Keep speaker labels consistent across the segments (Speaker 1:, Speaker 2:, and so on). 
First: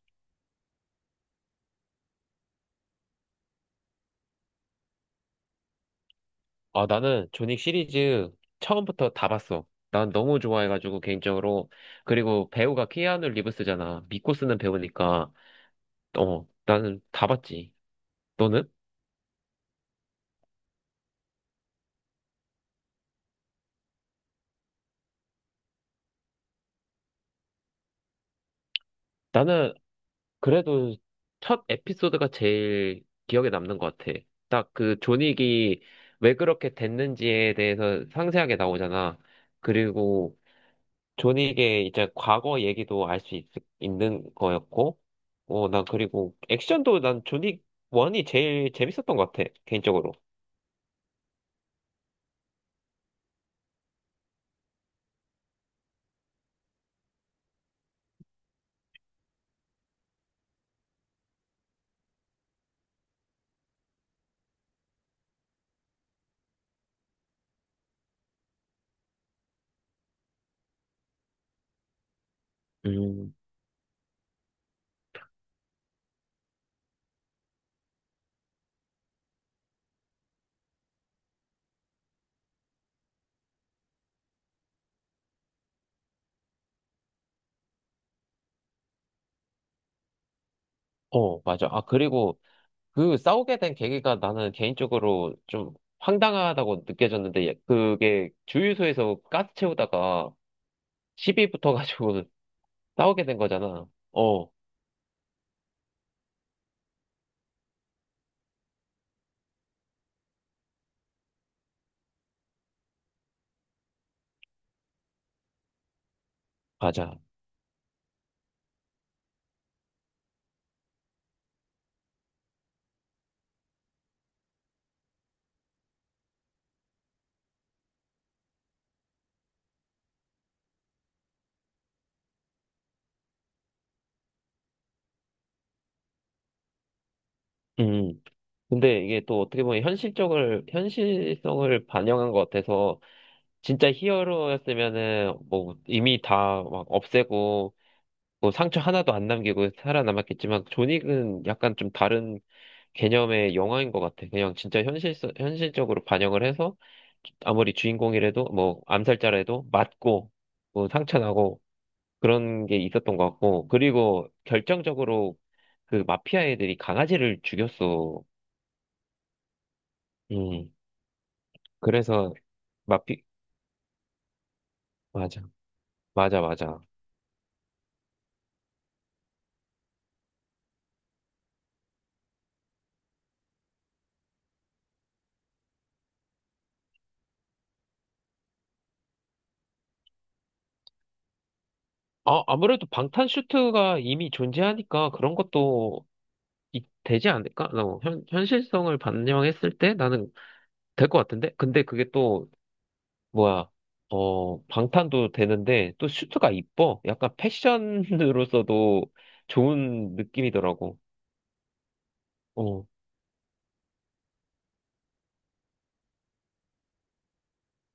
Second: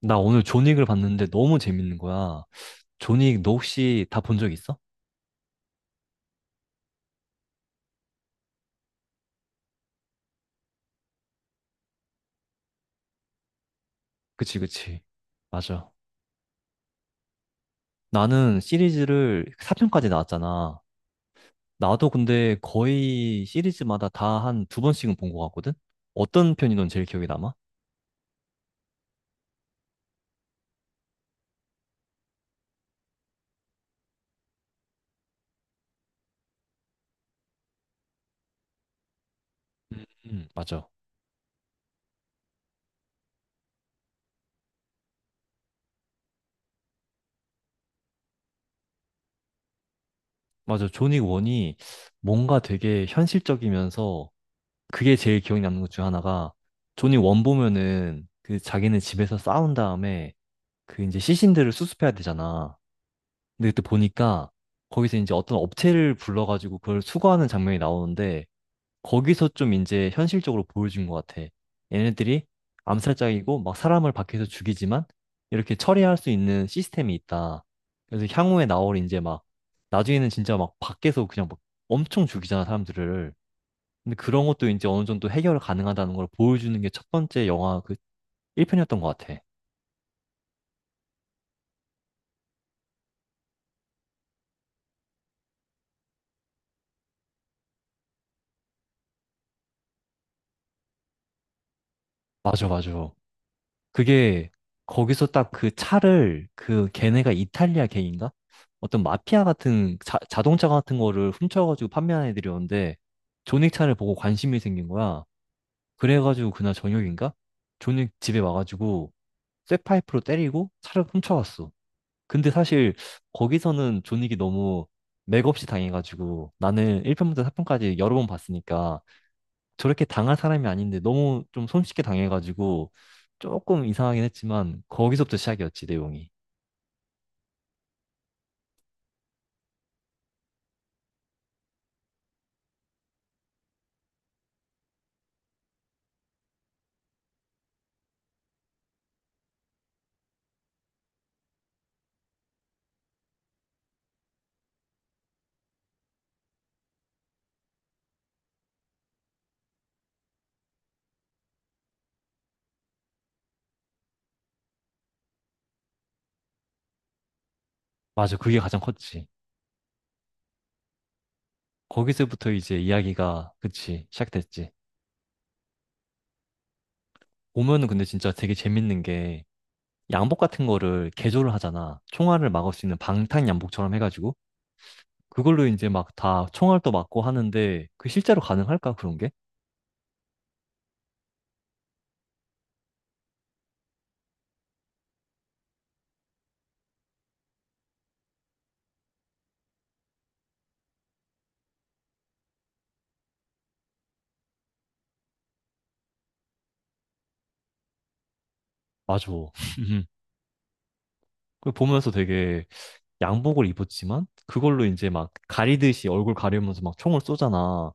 Speaker 1: 나 오늘 존윅을 봤는데 너무 재밌는 거야. 존윅 너 혹시 다 본 적 있어?
Speaker 2: 아, 나는 존윅 시리즈 처음부터 다 봤어. 난 너무 좋아해가지고, 개인적으로. 그리고 배우가 키아누 리브스잖아. 믿고
Speaker 1: 그치,
Speaker 2: 쓰는
Speaker 1: 그치.
Speaker 2: 배우니까.
Speaker 1: 맞아.
Speaker 2: 어, 나는 다 봤지.
Speaker 1: 나는
Speaker 2: 너는?
Speaker 1: 시리즈를 4편까지 나왔잖아. 나도 근데 거의 시리즈마다 다 한 두 번씩은 본 것 같거든? 어떤 편이 넌 제일 기억에 남아?
Speaker 2: 나는 그래도 첫 에피소드가 제일 기억에 남는 것 같아. 딱 그 존윅이 왜 그렇게 됐는지에 대해서 상세하게 나오잖아. 그리고
Speaker 1: 맞아.
Speaker 2: 존윅의 이제 과거 얘기도 알 수 있는 거였고, 어, 난 그리고 액션도 난 존윅 1이 제일 재밌었던 것 같아, 개인적으로.
Speaker 1: 맞아. 존윅 1이 뭔가 되게 현실적이면서 그게 제일 기억에 남는 것 중 하나가 존윅 1 보면은 그 자기는 집에서 싸운 다음에 그 이제 시신들을 수습해야 되잖아. 근데 그때 보니까 거기서 이제 어떤 업체를 불러가지고 그걸 수거하는 장면이 나오는데 거기서 좀 이제 현실적으로 보여준 것 같아. 얘네들이
Speaker 2: 음,
Speaker 1: 암살자이고 막 사람을 밖에서 죽이지만 이렇게 처리할 수 있는 시스템이 있다. 그래서 향후에 나올 이제 막 나중에는 진짜 막 밖에서 그냥 막 엄청 죽이잖아 사람들을. 근데 그런 것도 이제 어느 정도 해결 가능하다는 걸 보여주는 게 첫 번째 영화 그 1편이었던 것 같아.
Speaker 2: 어, 맞아. 아, 그리고 그 싸우게 된 계기가 나는 개인적으로 좀 황당하다고 느껴졌는데, 예, 그게 주유소에서 가스 채우다가 시비 붙어가지고
Speaker 1: 맞아, 맞아.
Speaker 2: 싸우게 된 거잖아.
Speaker 1: 그게
Speaker 2: 어,
Speaker 1: 거기서 딱 그 차를 그 걔네가 이탈리아 걔인가? 어떤 마피아 같은 자동차 같은 거를 훔쳐가지고 판매하는 애들이었는데 존윅 차를 보고 관심이 생긴 거야. 그래가지고 그날
Speaker 2: 맞아.
Speaker 1: 저녁인가? 존윅 집에 와가지고 쇠파이프로 때리고 차를 훔쳐갔어. 근데 사실 거기서는 존윅이 너무 맥없이 당해가지고 나는 1편부터 4편까지 여러 번 봤으니까 저렇게 당할 사람이 아닌데 너무 좀 손쉽게 당해가지고 조금 이상하긴 했지만 거기서부터 시작이었지 내용이.
Speaker 2: 음. 근데 이게 또 어떻게 보면 현실성을 반영한 것 같아서, 진짜 히어로였으면은 뭐 이미 다 막 없애고 뭐 상처 하나도 안 남기고 살아남았겠지만 존윅은 약간 좀 다른 개념의 영화인 것 같아. 그냥 진짜 현실적으로 반영을 해서 아무리 주인공이라도 뭐 암살자라도 맞고 뭐 상처 나고 그런 게 있었던 것 같고, 그리고 결정적으로 그 마피아 애들이 강아지를 죽였어.
Speaker 1: 맞아. 그게 가장 컸지.
Speaker 2: 음. 그래서
Speaker 1: 거기서부터 이제
Speaker 2: 마피
Speaker 1: 이야기가 그치 시작됐지.
Speaker 2: 맞아, 맞아, 맞아.
Speaker 1: 보면은 근데 진짜 되게 재밌는 게 양복 같은 거를 개조를 하잖아. 총알을 막을 수 있는 방탄 양복처럼 해가지고 그걸로 이제 막 다 총알도 막고 하는데 그 실제로 가능할까 그런 게?
Speaker 2: 아, 아무래도 방탄 슈트가 이미 존재하니까 그런 것도 되지 않을까? 어, 현실성을 반영했을 때 나는 될 것 같은데? 근데 그게 또, 뭐야, 어, 방탄도 되는데 또 슈트가 이뻐. 약간 패션으로서도
Speaker 1: 맞아.
Speaker 2: 좋은 느낌이더라고.
Speaker 1: 그 보면서 되게
Speaker 2: 어,
Speaker 1: 양복을 입었지만 그걸로 이제 막 가리듯이 얼굴 가리면서 막 총을 쏘잖아.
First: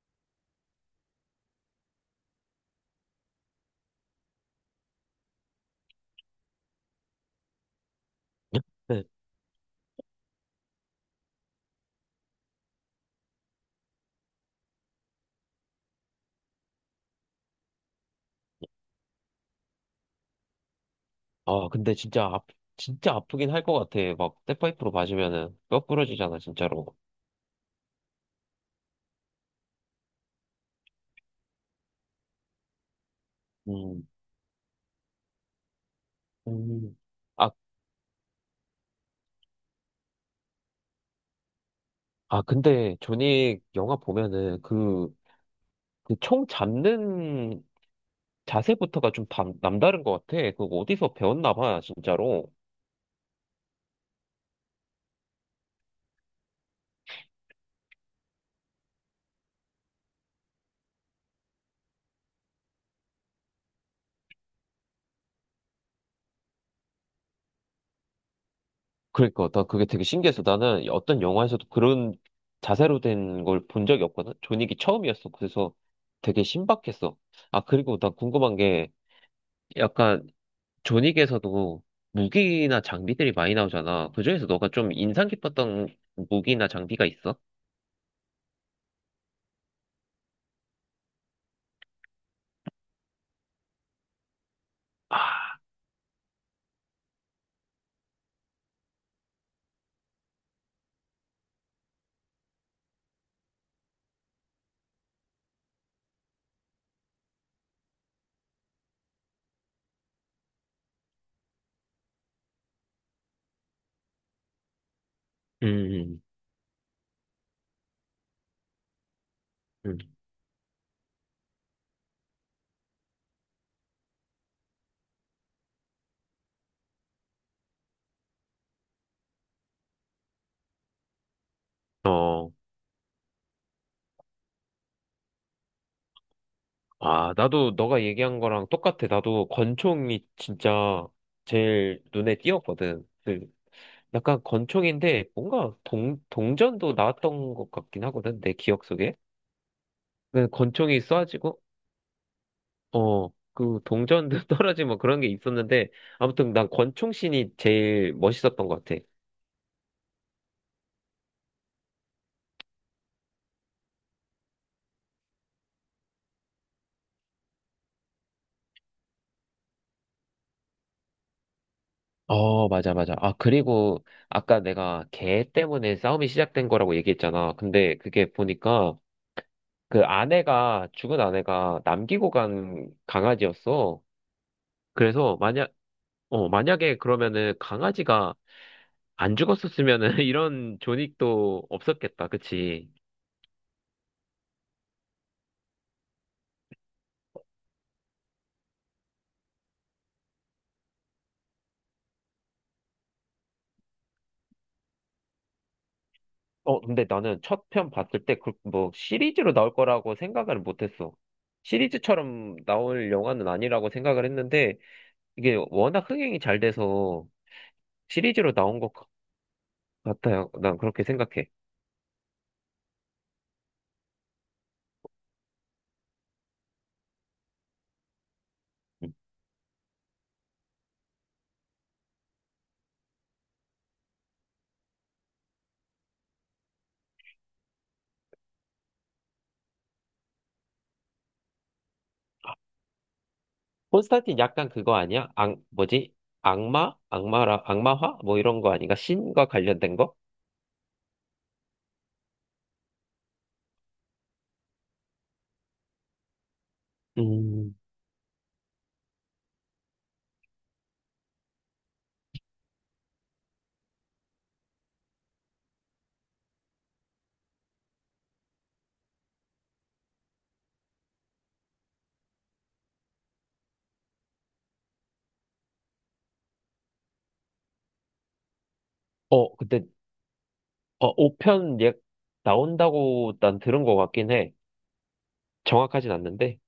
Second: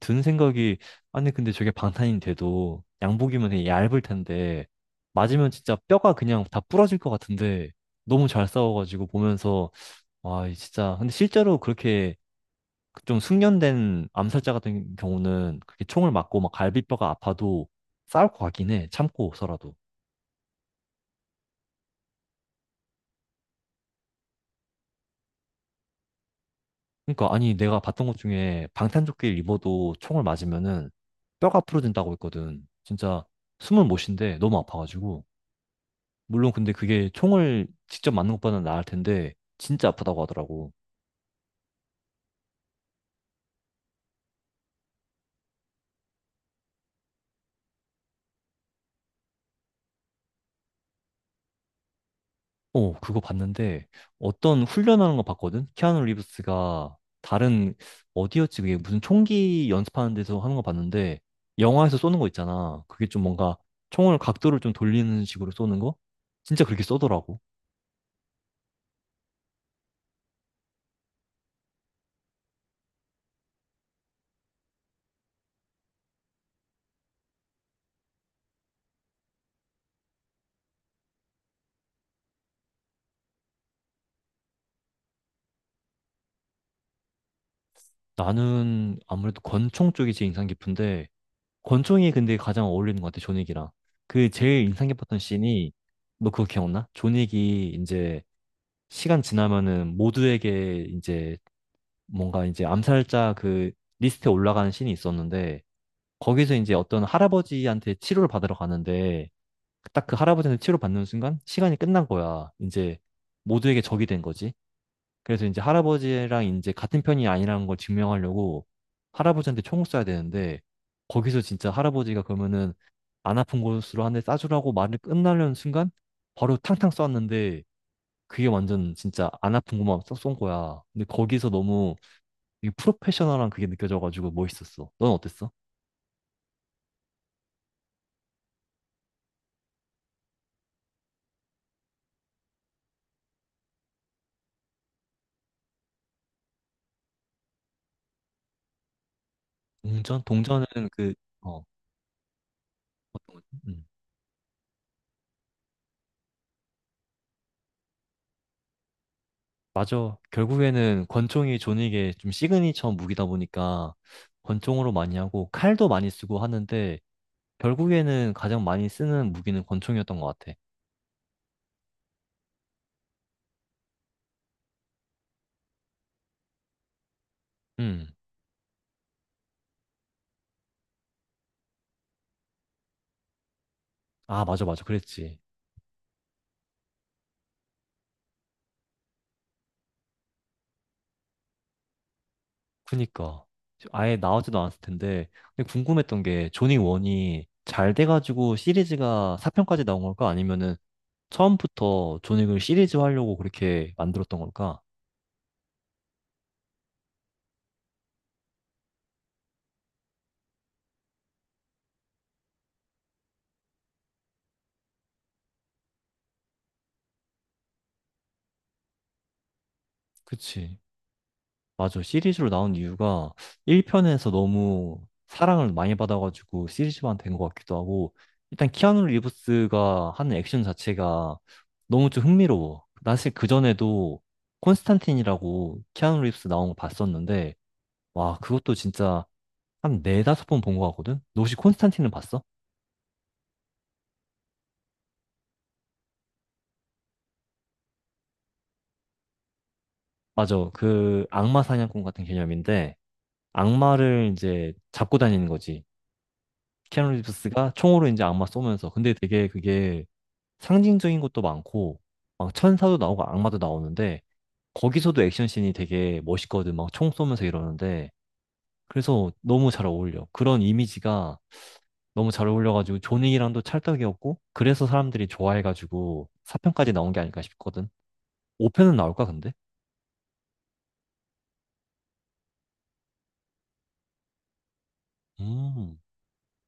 Speaker 1: 든 생각이 아니 근데 저게 방탄이 돼도 양복이면 되게 얇을 텐데 맞으면 진짜 뼈가 그냥 다 부러질 것 같은데 너무 잘
Speaker 2: 네.
Speaker 1: 싸워가지고 보면서 와이 진짜 근데 실제로 그렇게 좀 숙련된 암살자 같은 경우는 그렇게 총을 맞고 막 갈비뼈가 아파도 싸울 것 같긴 해 참고서라도.
Speaker 2: 아, 근데 진짜, 아, 진짜 아프긴 할 것 같아. 막, 백파이프로 맞으면은 뼈 부러지잖아, 진짜로.
Speaker 1: 그러니까 아니 내가 봤던 것 중에 방탄조끼를 입어도 총을 맞으면은 뼈가 부러진다고 했거든. 진짜 숨을 못
Speaker 2: 음,
Speaker 1: 쉰대. 너무 아파가지고. 물론 근데
Speaker 2: 음.
Speaker 1: 그게
Speaker 2: 아,
Speaker 1: 총을 직접 맞는 것보다는 나을 텐데 진짜 아프다고 하더라고.
Speaker 2: 아, 근데, 존윅 영화 보면은, 그, 총 잡는 자세부터가 좀 남다른 것 같아. 그거 어디서 배웠나 봐, 진짜로.
Speaker 1: 어, 그거 봤는데 어떤 훈련하는 거 봤거든? 키아누 리브스가 다른 어디였지? 그게 무슨 총기 연습하는 데서 하는 거 봤는데 영화에서 쏘는 거 있잖아. 그게 좀 뭔가 총을 각도를 좀 돌리는 식으로 쏘는 거? 진짜 그렇게 쏘더라고.
Speaker 2: 그러니까, 나 그게 되게 신기해서 나는 어떤 영화에서도 그런 자세로 된 걸 본 적이 없거든? 존윅이 처음이었어. 그래서 되게 신박했어. 아, 그리고 나 궁금한 게 약간 존윅에서도 무기나 장비들이 많이 나오잖아. 그중에서 너가 좀 인상 깊었던 무기나 장비가 있어?
Speaker 1: 나는 아무래도 권총 쪽이 제일 인상 깊은데 권총이 근데 가장 어울리는 것 같아, 존윅이랑. 그 제일 인상 깊었던
Speaker 2: 아,
Speaker 1: 씬이 너 그거 기억나? 존윅이 이제 시간 지나면은 모두에게 이제 뭔가 이제 암살자 그 리스트에 올라가는 신이 있었는데 거기서 이제 어떤 할아버지한테 치료를 받으러 가는데 딱 그 할아버지한테 치료 받는 순간 시간이 끝난 거야. 이제 모두에게 적이 된 거지. 그래서 이제
Speaker 2: 음,
Speaker 1: 할아버지랑 이제 같은 편이 아니라는 걸 증명하려고 할아버지한테 총을
Speaker 2: 음.
Speaker 1: 쏴야 되는데 거기서 진짜 할아버지가 그러면은 안 아픈 곳으로 한 대 쏴주라고 말을 끝나려는 순간 바로 탕탕 쐈는데 그게 완전 진짜 안 아픈 것만 쏙 쏜 거야. 근데 거기서 너무
Speaker 2: 어.
Speaker 1: 되게 프로페셔널한 그게 느껴져가지고 멋있었어. 넌 어땠어?
Speaker 2: 아, 나도 너가 얘기한 거랑 똑같아. 나도 권총이 진짜 제일 눈에 띄었거든. 그 약간 권총인데 뭔가 동전도 나왔던 것 같긴 하거든. 내 기억 속에.
Speaker 1: 동전?
Speaker 2: 그
Speaker 1: 동전은
Speaker 2: 권총이
Speaker 1: 그,
Speaker 2: 쏴지고,
Speaker 1: 어,
Speaker 2: 어, 그
Speaker 1: 음.
Speaker 2: 동전도 떨어지고 뭐 그런 게 있었는데, 아무튼 난 권총신이 제일 멋있었던 것 같아.
Speaker 1: 맞아. 결국에는 권총이 존윅의 좀 시그니처 무기다 보니까 권총으로 많이 하고 칼도 많이 쓰고 하는데 결국에는 가장 많이 쓰는 무기는 권총이었던 것 같아.
Speaker 2: 어, 맞아, 맞아. 아, 그리고 아까 내가 걔 때문에 싸움이 시작된 거라고 얘기했잖아. 근데
Speaker 1: 음.
Speaker 2: 그게 보니까 죽은 아내가 남기고 간 강아지였어.
Speaker 1: 아, 맞아, 맞아.
Speaker 2: 그래서
Speaker 1: 그랬지.
Speaker 2: 만약에 그러면은 강아지가 안 죽었었으면은 이런 존익도 없었겠다. 그치?
Speaker 1: 그니까 아예 나오지도 않았을 텐데 근데 궁금했던 게 조니 원이 잘 돼가지고 시리즈가 4편까지 나온 걸까? 아니면은 처음부터 조닉을 시리즈 하려고 그렇게 만들었던 걸까?
Speaker 2: 어, 근데 나는 첫 편 봤을 때 그 뭐 시리즈로 나올 거라고 생각을 못 했어. 시리즈처럼 나올 영화는 아니라고 생각을 했는데, 이게 워낙 흥행이 잘 돼서 시리즈로 나온 것 같아요.
Speaker 1: 그치.
Speaker 2: 난 그렇게 생각해.
Speaker 1: 맞아. 시리즈로 나온 이유가 1편에서 너무 사랑을 많이 받아가지고 시리즈만 된 것 같기도 하고 일단 키아누
Speaker 2: 음.
Speaker 1: 리브스가 하는 액션 자체가 너무 좀 흥미로워. 나 사실 그전에도 콘스탄틴이라고 키아누 리브스 나온 거 봤었는데 와, 그것도 진짜 한 네다섯 번 본 것 같거든? 너 혹시 콘스탄틴은 봤어?
Speaker 2: 콘스탄틴 약간 그거 아니야? 악, 뭐지? 악마? 악마화? 뭐 이런 거 아닌가? 신과 관련된 거?
Speaker 1: 맞아. 그 악마 사냥꾼 같은 개념인데, 악마를 이제 잡고 다니는 거지. 키아누 리브스가
Speaker 2: 음.
Speaker 1: 총으로 이제 악마 쏘면서. 근데 되게 그게 상징적인 것도 많고, 막 천사도 나오고 악마도 나오는데, 거기서도 액션씬이 되게 멋있거든. 막 총 쏘면서 이러는데. 그래서 너무 잘 어울려. 그런 이미지가 너무 잘 어울려가지고 조닉이랑도 찰떡이었고, 그래서 사람들이 좋아해가지고 4편까지 나온 게 아닐까 싶거든. 5편은 나올까, 근데?
Speaker 2: 어, 근데, 5편, 예, 나온다고 난 들은 것 같긴 해.
Speaker 1: 음,
Speaker 2: 정확하진 않는데.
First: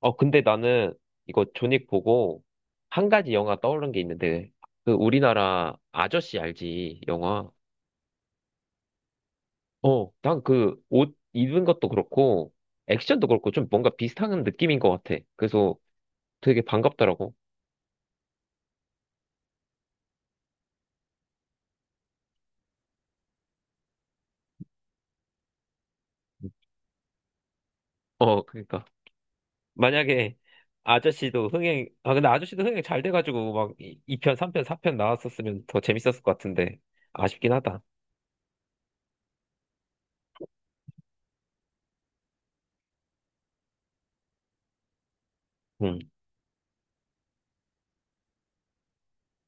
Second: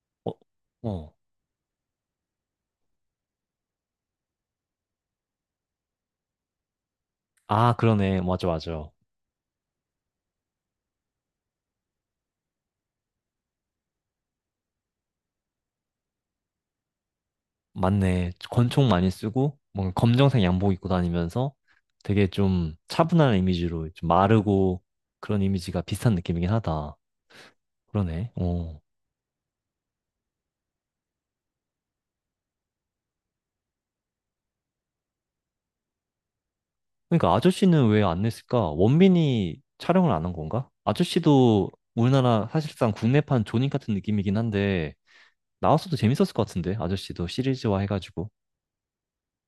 Speaker 2: 어,
Speaker 1: 어,
Speaker 2: 근데 나는
Speaker 1: 어.
Speaker 2: 이거 존윅 보고 한 가지 영화 떠오른 게 있는데, 그 우리나라 아저씨 알지? 영화.
Speaker 1: 아, 그러네. 맞아, 맞아.
Speaker 2: 어, 난 그 옷 입은 것도 그렇고, 액션도 그렇고, 좀 뭔가 비슷한 느낌인 것 같아. 그래서 되게 반갑더라고.
Speaker 1: 맞네. 권총 많이 쓰고, 뭔가 검정색 양복 입고 다니면서 되게 좀 차분한 이미지로 좀 마르고 그런 이미지가 비슷한 느낌이긴 하다. 그러네.
Speaker 2: 어,
Speaker 1: 어.
Speaker 2: 그러니까. 만약에 아저씨도 흥행, 아, 근데 아저씨도 흥행 잘 돼가지고 막 2편, 3편, 4편 나왔었으면 더 재밌었을 것 같은데,
Speaker 1: 그러니까
Speaker 2: 아쉽긴 하다.
Speaker 1: 아저씨는 왜 안 냈을까? 원빈이 촬영을 안 한 건가? 아저씨도 우리나라 사실상 국내판 존윅 같은 느낌이긴 한데, 나왔어도
Speaker 2: 음.
Speaker 1: 재밌었을 것 같은데, 아저씨도 시리즈화 해가지고.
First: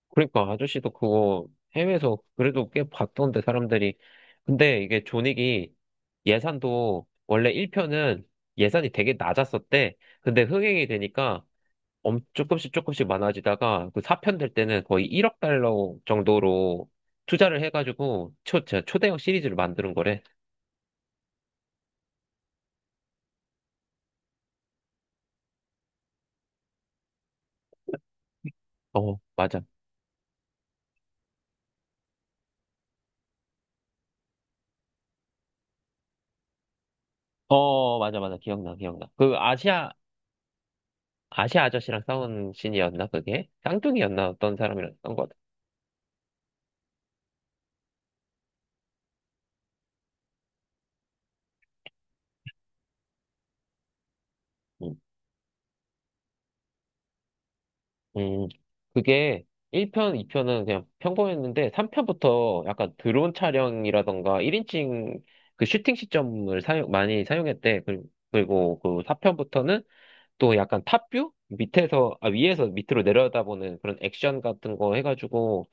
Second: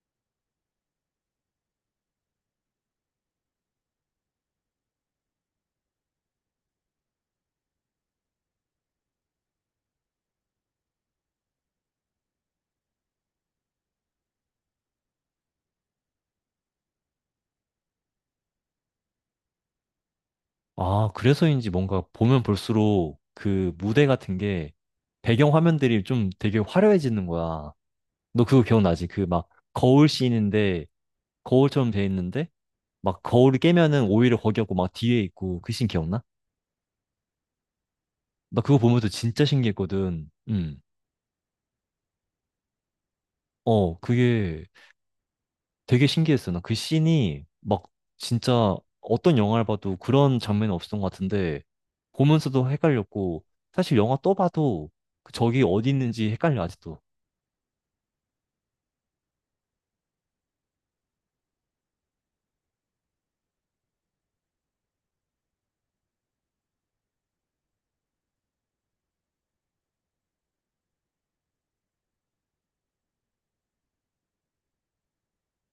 Speaker 2: 그러니까 아저씨도 그거 해외에서 그래도 꽤 봤던데, 사람들이. 근데 이게 존윅이 예산도 원래 1편은 예산이 되게 낮았었대. 근데 흥행이 되니까 엄 조금씩 조금씩 많아지다가 그 4편 될 때는 거의 1억 달러 정도로 투자를 해가지고 초, 저 초대형 시리즈를 만드는 거래.
Speaker 1: 아, 그래서인지 뭔가 보면 볼수록 그 무대 같은 게 배경 화면들이 좀 되게 화려해지는 거야. 너 그거 기억나지?
Speaker 2: 어,
Speaker 1: 그 막
Speaker 2: 맞아.
Speaker 1: 거울 씬인데 거울처럼 돼 있는데 막 거울을 깨면은 오히려 거기 없고 막 뒤에 있고 그씬 기억나?
Speaker 2: 어, 맞아, 맞아.
Speaker 1: 나
Speaker 2: 기억나,
Speaker 1: 그거 보면서
Speaker 2: 기억나. 그
Speaker 1: 진짜 신기했거든. 음.
Speaker 2: 아시아 아저씨랑 싸운 신이었나, 그게?
Speaker 1: 어,
Speaker 2: 쌍둥이였나, 어떤
Speaker 1: 그게
Speaker 2: 사람이랑 싸운 것 같아.
Speaker 1: 되게 신기했어. 나 그 씬이 막 진짜 어떤 영화를 봐도 그런 장면이 없었던 것 같은데 보면서도 헷갈렸고 사실 영화 또 봐도
Speaker 2: 음,
Speaker 1: 그기 어디 있는지 헷갈려 아직도.
Speaker 2: 음, 그게 1편, 2편은 그냥 평범했는데 3편부터 약간 드론 촬영이라던가 1인칭 그 슈팅 시점을 많이 사용했대. 그리고 그 4편부터는 또 약간 탑뷰? 위에서 밑으로 내려다보는 그런 액션 같은 거 해가지고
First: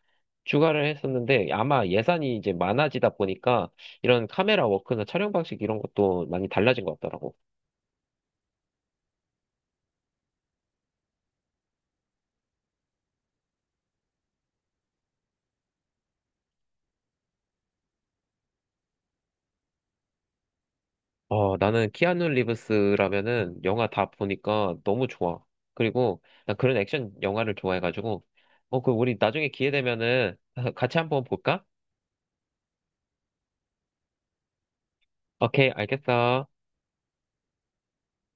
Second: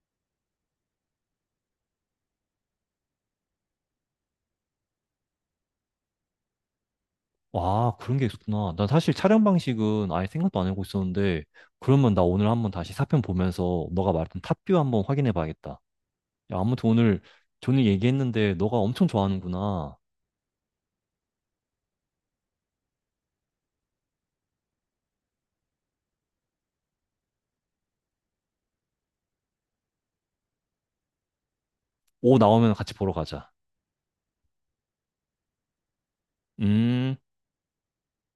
Speaker 2: 추가를 했었는데, 아마 예산이 이제 많아지다 보니까 이런 카메라 워크나 촬영 방식 이런 것도 많이 달라진 것 같더라고.
Speaker 1: 와, 그런 게 있었구나. 난 사실 촬영 방식은 아예 생각도 안 하고 있었는데 그러면 나 오늘 한번 다시 4편 보면서 너가 말했던 탑뷰 한번 확인해 봐야겠다. 야, 아무튼 오늘 존이 얘기했는데 너가 엄청 좋아하는구나.
Speaker 2: 어, 나는 키아누 리브스라면은 영화 다 보니까 너무 좋아. 그리고 난 그런 액션 영화를 좋아해가지고 그 우리 나중에 기회 되면은 같이 한번 볼까?
Speaker 1: 오 나오면 같이 보러 가자.
Speaker 2: 오케이, 알겠어.
Speaker 1: 음.